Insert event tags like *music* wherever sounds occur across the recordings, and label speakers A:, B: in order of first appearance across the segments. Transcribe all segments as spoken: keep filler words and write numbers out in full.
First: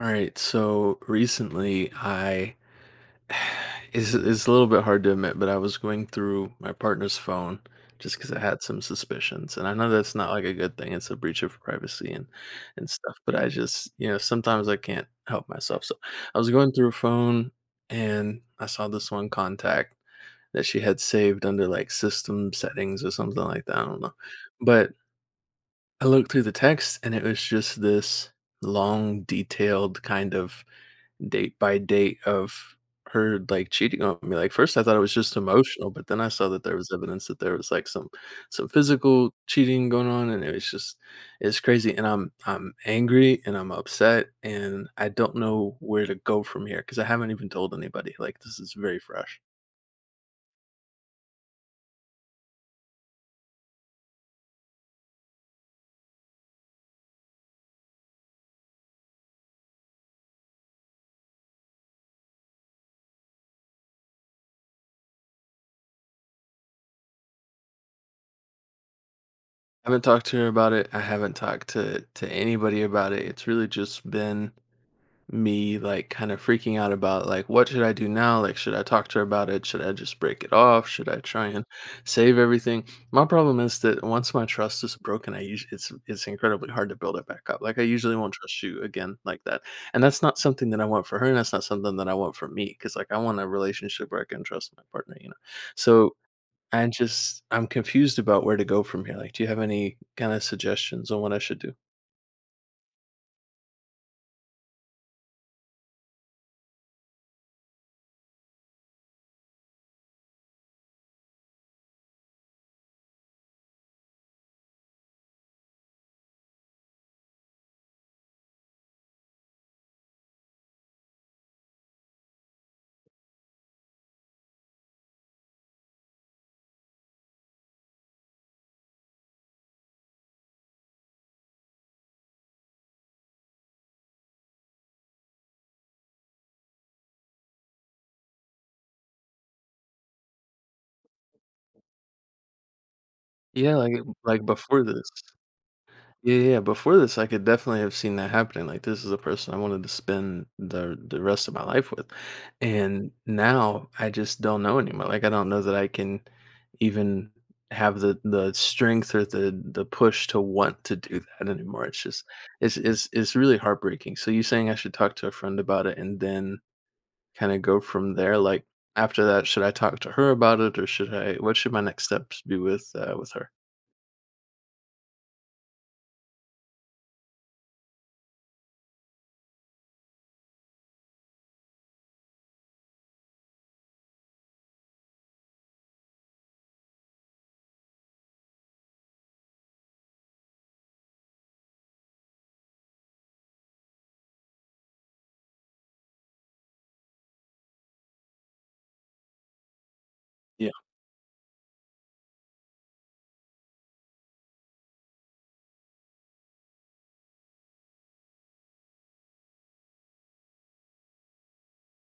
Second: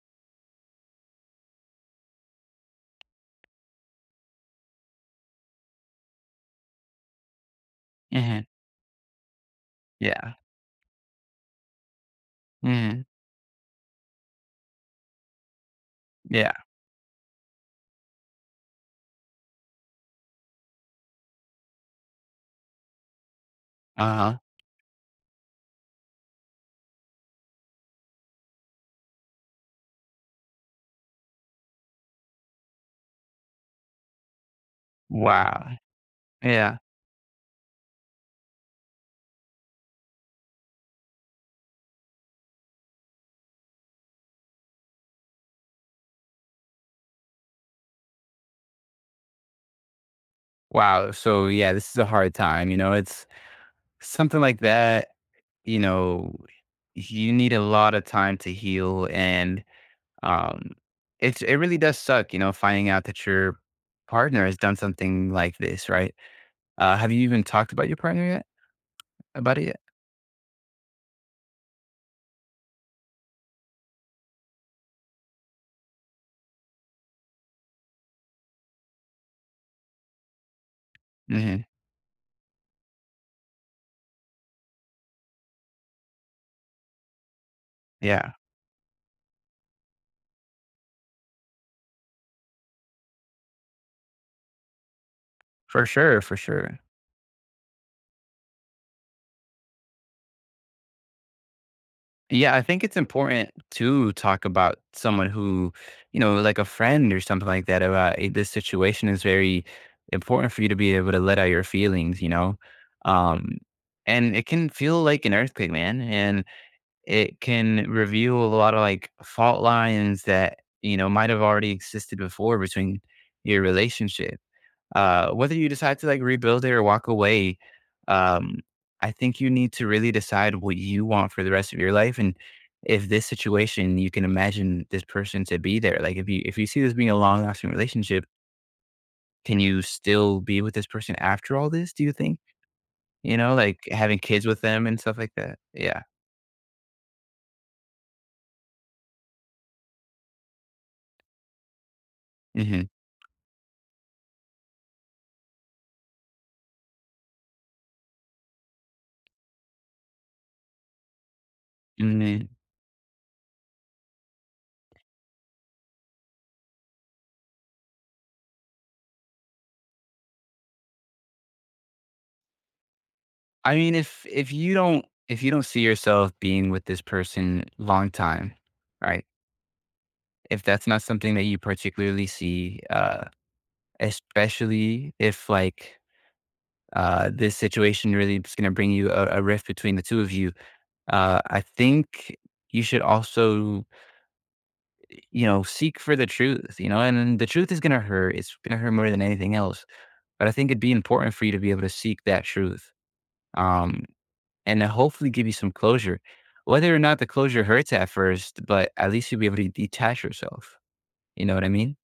A: All right, so recently I *sighs* it's, it's a little bit hard to admit, but I was going through my partner's phone just because I
B: Mhm.
A: had some suspicions, and I know that's not
B: Yeah.
A: like a good thing. It's a breach of privacy and and
B: Mhm.
A: stuff, but I just you know sometimes I can't help myself. So I was
B: Yeah.
A: going through her phone and I saw this one contact that she had saved under like system settings or something like that. I don't know,
B: Uh-huh.
A: but I looked through the text and it was just this long, detailed kind of date by date of her, like, cheating on me. Like, first I thought it was just
B: Wow.
A: emotional, but then I saw that there
B: Yeah.
A: was evidence that there was, like, some some physical cheating going on, and it was just it's crazy, and I'm I'm angry, and I'm upset, and I don't know where to go from here because I haven't even told anybody, like, this is very fresh.
B: Wow. So yeah, this is a hard time, you know, it's something like that, you know, you need a lot of time to heal, and um it's it really does suck, you know, finding out that your partner has done something like this, right? Uh have you even talked about your partner yet? About it yet?
A: I haven't talked to her about it, I haven't talked to to anybody about it, it's really just been me like kind of freaking out about like what should I do now? Like should I talk to her about it? Should I just break it off? Should I try
B: Mhm.
A: and save everything? My problem is that once my trust is broken, I usually it's it's incredibly hard to build it back up. Like I usually
B: Yeah.
A: won't trust you again like that. And that's not something that I want for her and that's not something that I want for me cuz like I want a relationship where I can trust my partner, you know.
B: For
A: So
B: sure, for sure.
A: I just I'm confused about where to go from here. Like do you have any kind of suggestions on what I should do?
B: Yeah, I think it's important to talk about someone who, you know, like a friend or something like that about, "Hey, this situation is very important for you to be able to let out your feelings, you know?" Um, and it can feel like an earthquake, man. And it can reveal a lot of like fault lines that, you know, might have already existed before between your relationship. Uh, whether you decide to like rebuild it or walk away, um, I think you need to really decide what you want for the rest of your life. And if this situation, you can imagine this person to be there. Like if you if you see this being a long lasting relationship, can you still be with this person after all this? Do you think? You know,
A: Yeah,
B: like
A: like
B: having
A: like
B: kids with
A: before
B: them and
A: this.
B: stuff like that. Yeah.
A: Yeah, yeah, yeah. Before this, I could definitely have seen that happening. Like, this is a person I wanted to spend the the rest of my life with,
B: Hmm.
A: and now I just don't know anymore. Like, I don't know that I can even have the the strength or the the push to want to do that anymore. It's just
B: Hmm.
A: it's it's it's really heartbreaking. So you saying I should talk to a friend about it and then kind of go from there. Like after that, should I talk to her about it or should I? What should my next steps be with uh, with her?
B: I mean, if if you don't if you don't see yourself being with this person long time, right? If that's not something that you particularly see, uh, especially if like uh, this situation really is going to bring you a, a rift between the two of you. Uh, I think you should also, you know, seek for the truth, you know, and then the truth is going to hurt. It's going to hurt more than anything else. But I think it'd be important for you to be able to seek that truth, um, and then hopefully give you some closure. Whether or not the closure hurts at first, but at least you'll be able to detach yourself. You know what I mean?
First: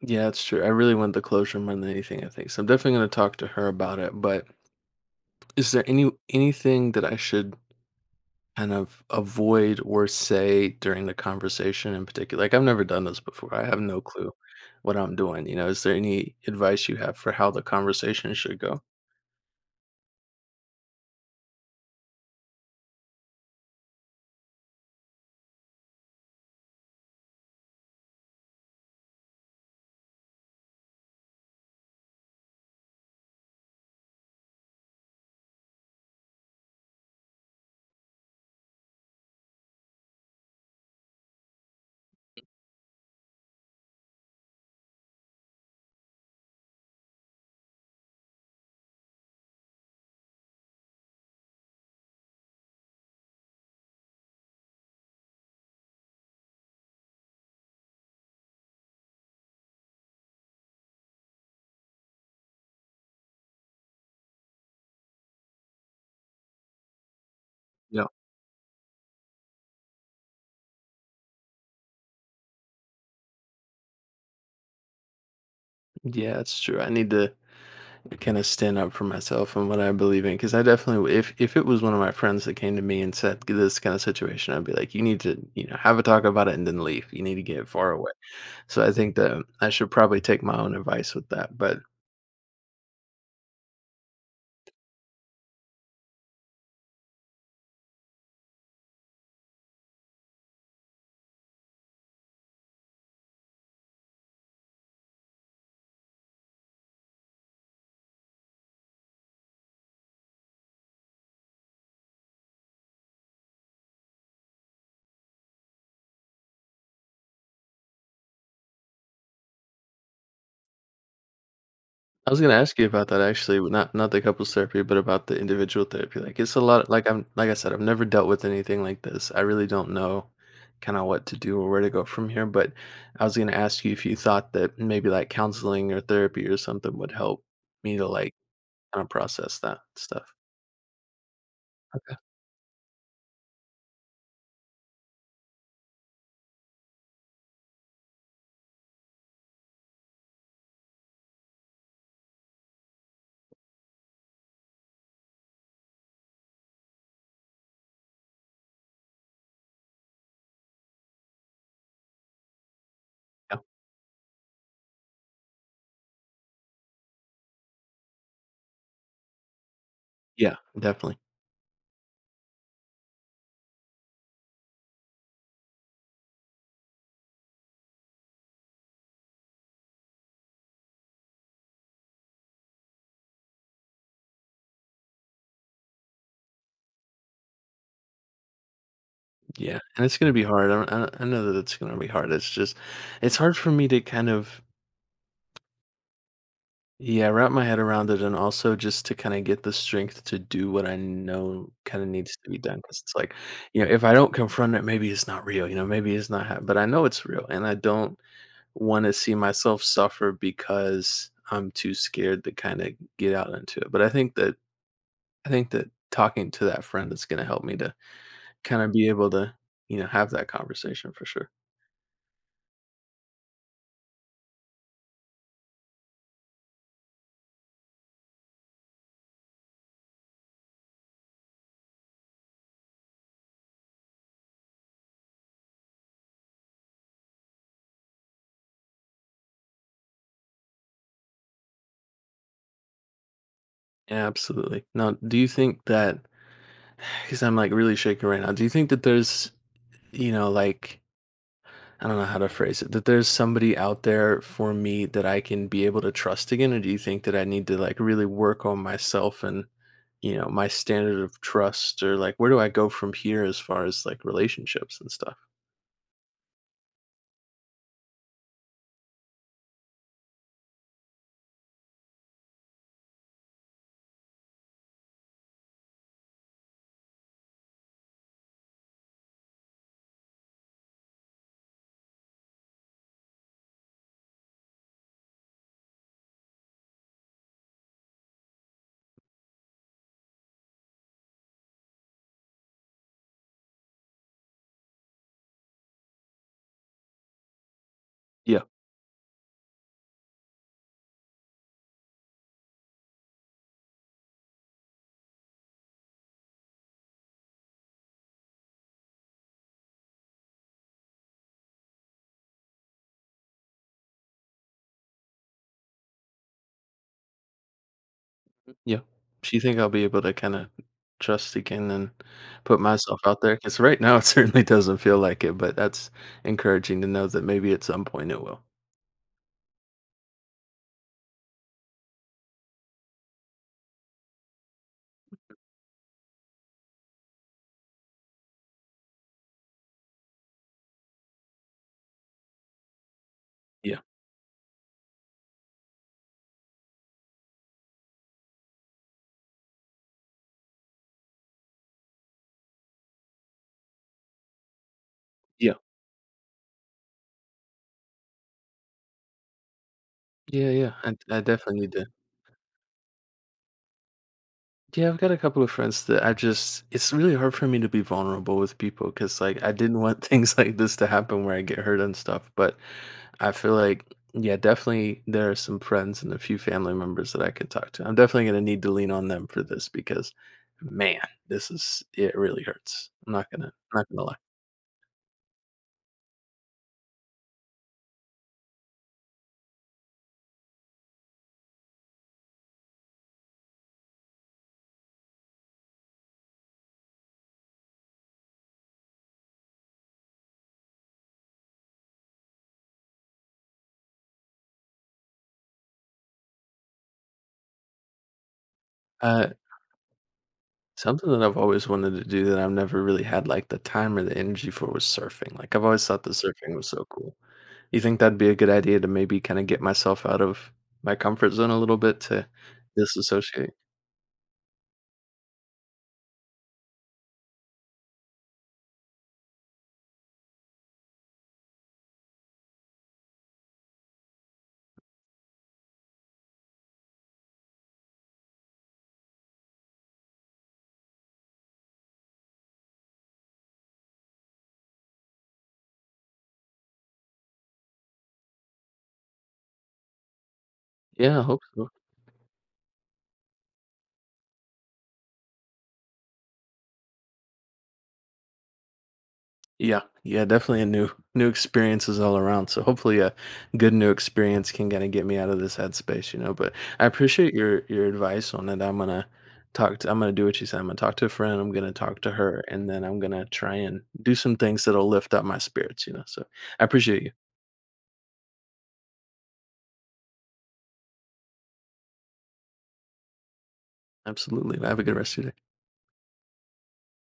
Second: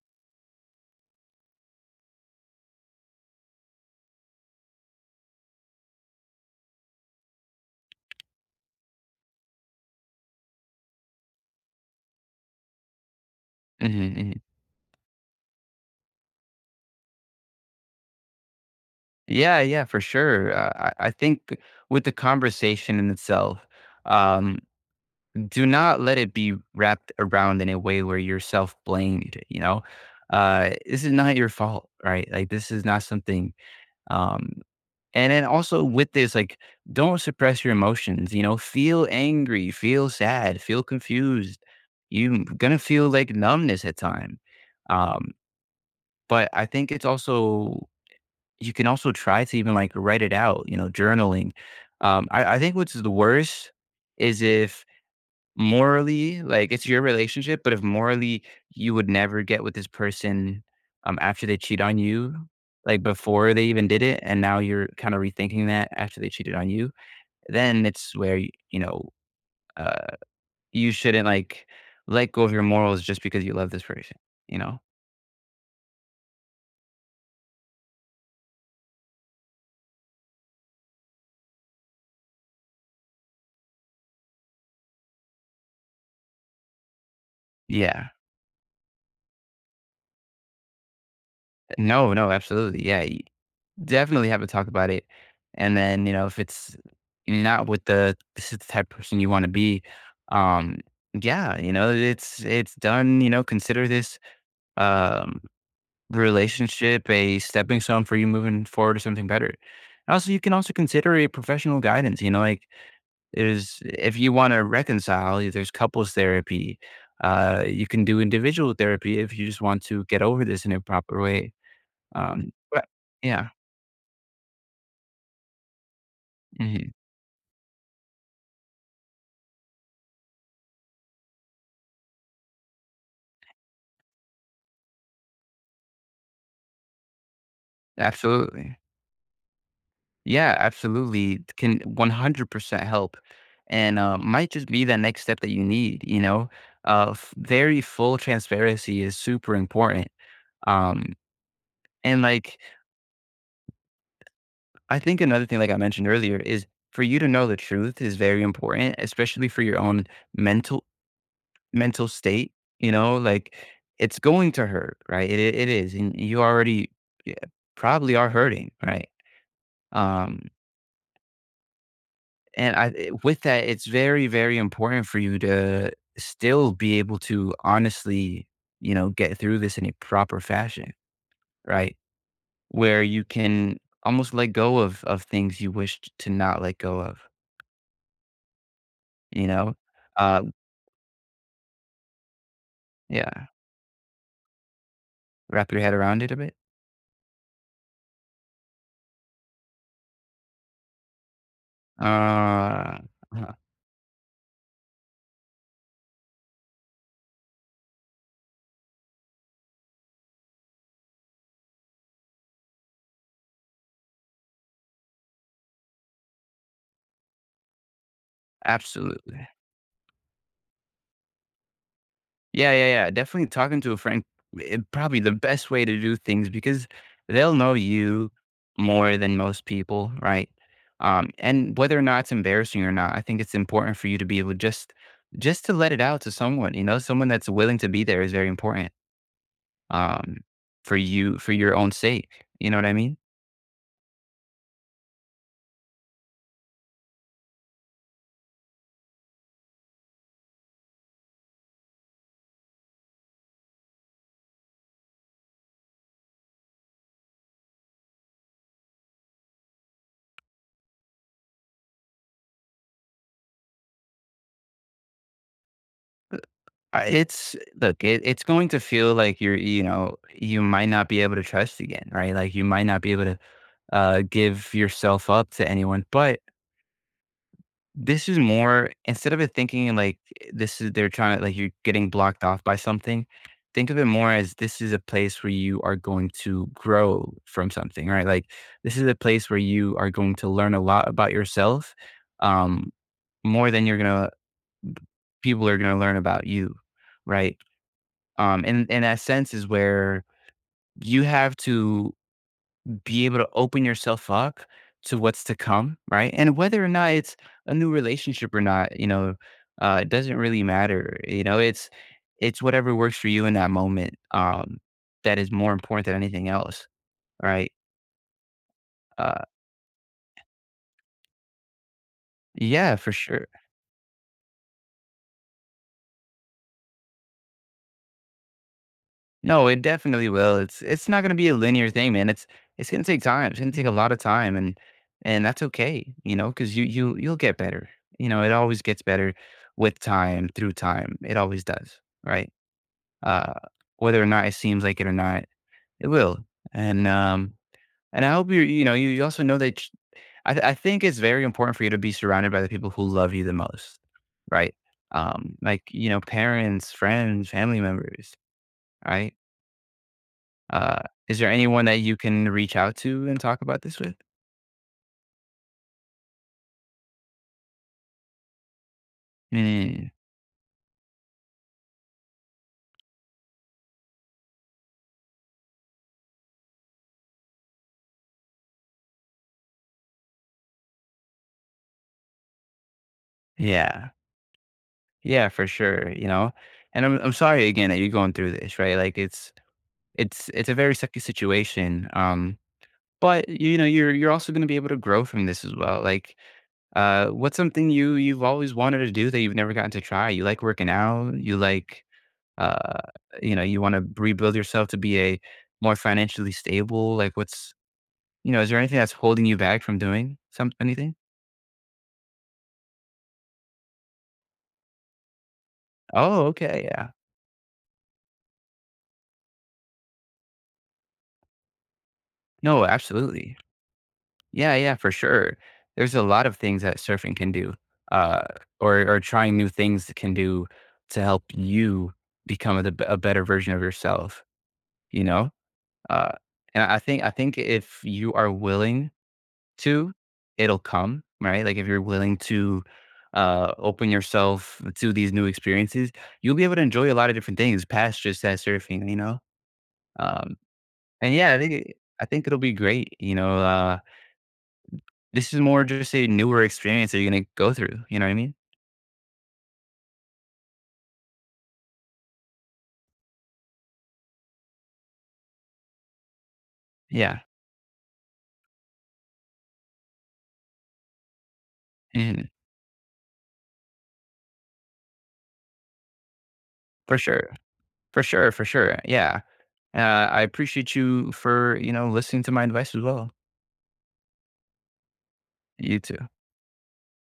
A: Yeah, that's true. I really want the closure more than anything, I think. So I'm definitely going to talk to her about it. But is there any anything that I should kind of avoid or say during the conversation in particular? Like I've never done this before. I have no
B: Mhm,
A: clue
B: mhm.
A: what I'm doing. You know, is there any advice you have for how the conversation should go?
B: Yeah, yeah, for sure. Uh, I I think with the conversation in itself, um, do not let it be wrapped around in a way where you're self-blamed, you know? Uh, this is not your fault, right? Like, this is not something. um and then also with this, like, don't suppress your emotions, you know? Feel angry, feel sad, feel confused. You are gonna feel like numbness at time. Um, but I think it's also you can also try to even like write it out, you know, journaling. Um, I, I think what's the worst is if morally, like it's your relationship, but if morally you would never get with this person, um, after they cheat on you, like before they even did it, and now you're kind of rethinking that after they cheated on you, then
A: Yeah.
B: it's where, y- you know, uh, you shouldn't like let go of your morals just because you love this person, you know?
A: Yeah, that's true. I need to kind of stand up for myself and what I believe in because I definitely w- if if it was one of my friends that came to me and said this kind of situation, I'd be like, you need to, you know, have a talk about it and then leave. You need to get far
B: Yeah.
A: away. So I think that I should probably take my own advice with that. But
B: No, no, absolutely. Yeah. Definitely have to talk about it. And then, you know, if it's not with the this is the type of person you want to be, um, yeah, you know, it's it's done, you know, consider this um relationship a stepping stone for you moving forward to something better. And also you can also consider a professional guidance, you know, like there's if you want to reconcile, there's couples therapy. Uh you can do individual therapy if you just want to get over this in a proper way.
A: I was
B: Um
A: gonna ask
B: but
A: you about that
B: yeah.
A: actually, w- not not the couples therapy, but about the individual therapy. Like it's a lot
B: Hmm.
A: like I'm like I said, I've never dealt with anything like this. I really don't know kind of what to do or where to go from here. But I was gonna ask you if you thought that maybe like counseling or therapy or something would help me to like
B: Absolutely.
A: kind of process that stuff.
B: Yeah, absolutely. It can
A: Okay.
B: one hundred percent help, and uh, might just be that next step that you need, you know? Uh, f- very full transparency is super important. Um, and like, I think another thing, like I mentioned earlier, is for you to know the truth is very important, especially for your own mental mental state, you know, like
A: Yeah.
B: it's going to hurt, right? It, it is. And you already, yeah, probably are hurting, right? Um,
A: Yeah, definitely.
B: And I, eh, with that, it's very, very important for you to still be able to honestly, you know, get through this in a proper fashion, right? Where you can almost let go of of things you wished to not let go of, you know?
A: Yeah, and it's gonna
B: Uh,
A: be hard. I, I, I know that it's gonna be hard. It's just, it's
B: yeah,
A: hard for me to kind of.
B: wrap your head around it a bit.
A: Yeah, wrap my head around it and also just to kinda get the strength to do what I know kinda needs to be done.
B: Uh,
A: Cause it's like,
B: *laughs* uh
A: you know, if I don't confront it, maybe it's not real, you know, maybe it's not ha but I know it's real, and I don't wanna see myself suffer because I'm too scared to kinda get out into it, but I think that I think that talking to that friend is gonna help me to kinda be able
B: absolutely.
A: to, you know, have that conversation for sure.
B: Yeah, yeah, yeah. Definitely talking to a friend, it, probably the best way to do things because they'll know you more than most people, right? Um, and whether or not it's embarrassing or not, I think it's important for you to be able just just to let it out to someone. You know, someone that's willing to be there is very important, um, for you for your own sake. You know what I mean?
A: Yeah, absolutely. Now, do you think that? *sighs* because 'cause I'm, like, really shaking right now, do you think that there's, you know, like I don't know how to phrase it, that there's somebody out there for me that I can be able to trust again? Or do you think that I need to like really work on myself and, you know, my standard of trust or like where do I go from here as far as like relationships and stuff?
B: I- It's, look, it, it's going to feel like you're, you know, you might not be able to trust again, right? Like you might not be able to uh, give yourself up to anyone. But this is more, instead of it thinking like, eh, this is they're trying to like you're getting blocked off by something, think of it more as this is a place where you are going to grow from something, right? Like this is a place where you are going to learn a lot about yourself, um, more than you're gonna people are gonna learn about you, right?
A: Yeah,
B: Um, and in that sense is where you have to be able to open yourself up to what's to come, right? And whether or not it's a new relationship or not, you know, uh, it doesn't really matter. You know, it's it's whatever works for you in that moment, um, that is more important than anything else, right?
A: yeah.
B: Uh,
A: Do you think I'll be able to kind of trust again and put
B: yeah, for
A: myself out
B: sure.
A: there? Because right now it *laughs* certainly doesn't feel like it, but that's encouraging to know that maybe at some point it will.
B: No, it definitely will. It's it's not going to be a linear thing, man. It's it's going to take time. It's going to take a lot of time, and and that's okay, you know, because you you you'll get better. You know, it always gets better with time, through time. It always does, right? uh,
A: Yeah,
B: Whether or not it seems like it or not, it will. And um, and I hope you you know you, you also know that ch- I th- I think it's very important for you to be surrounded by the people who love you the most, right? Um,
A: yeah.
B: like you know, parents, friends, family members, right?
A: Yeah, yeah.
B: Uh,
A: I,
B: is
A: I
B: there
A: definitely
B: anyone
A: need
B: that
A: to.
B: you can reach out to and talk about this with?
A: Yeah, I've got a couple of friends that I just it's really hard for me to be vulnerable with people because like I didn't
B: Mm,
A: want *laughs* things like this to happen where I get hurt and stuff, but I feel like yeah, definitely there are some friends and a few family members that I could talk to. I'm definitely going to need to lean on them for this because man, this is it really hurts. I'm not going to not
B: yeah,
A: going to lie.
B: yeah, for sure. You know, and I'm I'm sorry again that you're going through this, right? Like it's it's it's a very sucky situation. Um, But, you know, you're you're also gonna be able to grow from this as well, like, uh, what's something you you've always wanted to do that you've never gotten to try? You like working out, you like, uh, you know, you wanna rebuild yourself to be a more financially stable, like, what's you know, is there anything that's holding
A: Uh
B: you back from doing some anything?
A: something that I've always wanted to do that I've never really had like the time or the energy for was surfing. Like I've always thought the
B: Oh,
A: surfing
B: okay,
A: was so
B: yeah.
A: cool. You think that'd be a good idea to maybe kinda get myself out of my comfort zone a little bit to
B: No, absolutely.
A: disassociate?
B: Yeah, yeah, for sure. There's a lot of things that surfing can do, uh, or or trying new things that can do to help you become a a better version of yourself. You know? Uh, and I think I think if you are willing to, it'll come, right? Like if you're willing to uh open yourself to these new experiences, you'll be able to enjoy a lot of different things past just that surfing, you know? Um and
A: Yeah, I
B: yeah, I
A: hope
B: think
A: so.
B: it- I think it'll be great, you know. Uh this is more just a newer experience that you're gonna go through, you know what I mean?
A: Yeah, yeah, definitely a new new experiences all around, so hopefully a good new experience can kinda get me out of this headspace, you know, but I
B: Yeah.
A: appreciate your your advice on it. I'm gonna talk to I'm gonna do what you said, I'm gonna talk to a friend, I'm gonna talk to
B: And
A: her, and then I'm gonna try and do some things that'll lift up my spirits, you know, so I
B: For
A: appreciate you.
B: sure. For sure, for sure. Yeah. Uh, I appreciate you for, you know, listening to my advice as well.
A: Absolutely, have a good rest of your day.
B: You too.